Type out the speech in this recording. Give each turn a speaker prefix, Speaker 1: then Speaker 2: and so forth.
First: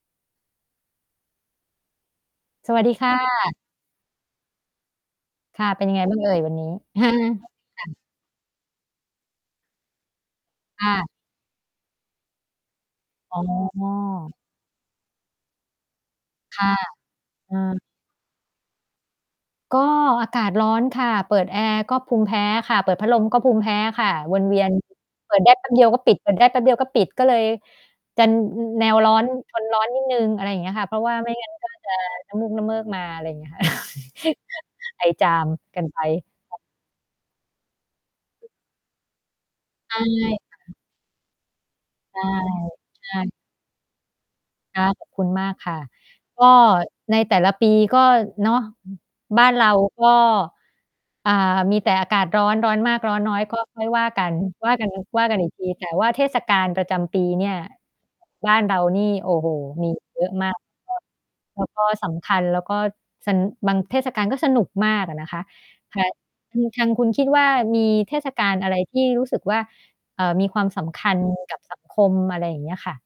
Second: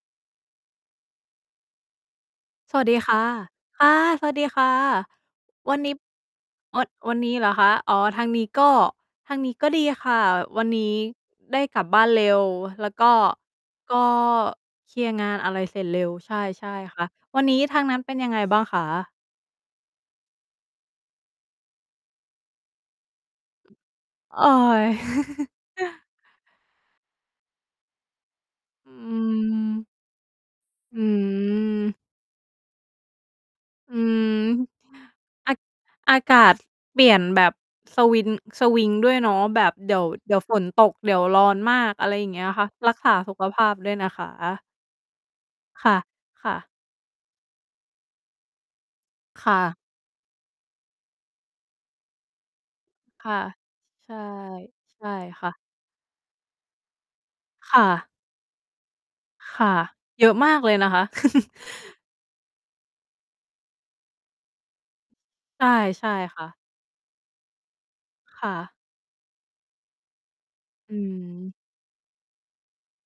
Speaker 1: ส
Speaker 2: ส
Speaker 1: ว
Speaker 2: ว
Speaker 1: ัส
Speaker 2: ัส
Speaker 1: ดี
Speaker 2: ดี
Speaker 1: ค่
Speaker 2: ค่ะ
Speaker 1: ะ
Speaker 2: ค่ะ สวัสดีค่ะ
Speaker 1: ค่ะ
Speaker 2: วั
Speaker 1: เ
Speaker 2: น
Speaker 1: ป็น
Speaker 2: น
Speaker 1: ย
Speaker 2: ี
Speaker 1: ั
Speaker 2: ้
Speaker 1: งไงบ้างเอ่ยวันนี้?
Speaker 2: เอ่อ วันนี้เหรอคะ?
Speaker 1: ค่ะ
Speaker 2: อ๋อ ทางนี้ก็ ทางนี้ก็ดีค่ะ วันน
Speaker 1: อ
Speaker 2: ี้
Speaker 1: า
Speaker 2: ได้กลับบ้านเร็ว แล้วก็
Speaker 1: อ๋
Speaker 2: ก็
Speaker 1: อ
Speaker 2: เคลียร์งานอะไรเสร็จเร็ว ใช
Speaker 1: ค่
Speaker 2: ่
Speaker 1: ะ
Speaker 2: ๆ ค่ะ วันน
Speaker 1: อื
Speaker 2: ี้ทา
Speaker 1: ม
Speaker 2: งนั้นเป็นยังไงบ้างคะ?
Speaker 1: ก็อากาศร้อนค่ะ เปิดแอร์ก็ภูมิแพ้ค่ะ เปิดพัดลมก็ภูมิแพ้ค่ะ ว
Speaker 2: โอ
Speaker 1: น
Speaker 2: ๊
Speaker 1: เวียน
Speaker 2: ย
Speaker 1: เปิดได้แป๊บเดียวก็ปิด เปิดได้แป๊บเดียวก็ปิด ก็เลยจะแน
Speaker 2: อื
Speaker 1: วร้อน ทนร้อ
Speaker 2: ม
Speaker 1: นนิดหนึ่ง อะไรเงี้ยค่ะ เพร
Speaker 2: อื
Speaker 1: าะว่าไม่งั้นก็จะ
Speaker 2: ม
Speaker 1: น้ำมูกน้ำเมิกมา อะไรเงี้ย
Speaker 2: อืม
Speaker 1: ไอจาม
Speaker 2: อา
Speaker 1: กันไป
Speaker 2: อากา
Speaker 1: ค
Speaker 2: ศ
Speaker 1: ่ะ
Speaker 2: เปลี่ยนแบบสวิน สวิงด้วยเนาะ แบบเด
Speaker 1: อ
Speaker 2: ี๋
Speaker 1: า
Speaker 2: ยว
Speaker 1: ย
Speaker 2: เดี๋ยว
Speaker 1: ค
Speaker 2: ฝ
Speaker 1: ่
Speaker 2: น
Speaker 1: ะ
Speaker 2: ตก เดี๋ยวร้อนมาก อะไร
Speaker 1: ใช
Speaker 2: อ
Speaker 1: ่
Speaker 2: ย่างเงี้ยค่ะ รัก
Speaker 1: ใ
Speaker 2: ษ
Speaker 1: ช
Speaker 2: าส
Speaker 1: ่
Speaker 2: ุขภาพด้วยนะคะ
Speaker 1: ค่ะ ขอบคุณมากค่ะ
Speaker 2: ค่ะ
Speaker 1: ก็
Speaker 2: ค่ะ
Speaker 1: ในแต่ละปีก็ เนาะ บ
Speaker 2: ค
Speaker 1: ้าน
Speaker 2: ่
Speaker 1: เร
Speaker 2: ะ
Speaker 1: าก็ อ่า มีแต่อากาศร้อน ร้อนมาก ร้อน
Speaker 2: ค
Speaker 1: น
Speaker 2: ่
Speaker 1: ้อ
Speaker 2: ะ
Speaker 1: ย ก็ค่อยว่า
Speaker 2: ใช่
Speaker 1: กัน ว่ากัน
Speaker 2: ใช่
Speaker 1: ว่ากัน
Speaker 2: ค
Speaker 1: อี
Speaker 2: ่
Speaker 1: ก
Speaker 2: ะ
Speaker 1: ที แต่ว่าเทศกาลประจำปีเนี่ย
Speaker 2: ค่ะ
Speaker 1: บ้านเรานี่ โอ้โฮ
Speaker 2: ค่ะ
Speaker 1: มีอยู่ เ
Speaker 2: เ
Speaker 1: ย
Speaker 2: ย
Speaker 1: อ
Speaker 2: อ
Speaker 1: ะ
Speaker 2: ะ
Speaker 1: ม
Speaker 2: ม
Speaker 1: า
Speaker 2: า
Speaker 1: ก
Speaker 2: กเลยน
Speaker 1: เอ
Speaker 2: ะค
Speaker 1: อ
Speaker 2: ะ
Speaker 1: แล้วก็สำคัญ แล้วก็ ส บางเทศกาลก็สนุกมากอะนะคะ
Speaker 2: ใช่
Speaker 1: ไข่
Speaker 2: ใช่ค่
Speaker 1: อ
Speaker 2: ะ
Speaker 1: ืม ทางคุณคิดว่า มีเทศก
Speaker 2: ค
Speaker 1: า
Speaker 2: ่
Speaker 1: ลอะ
Speaker 2: ะ
Speaker 1: ไรที่รู้สึกว่า เอ่อ มีความส
Speaker 2: อื
Speaker 1: ำคัญก
Speaker 2: ม
Speaker 1: ับสังคม อะไรอย่างเงี้ยค่ะ?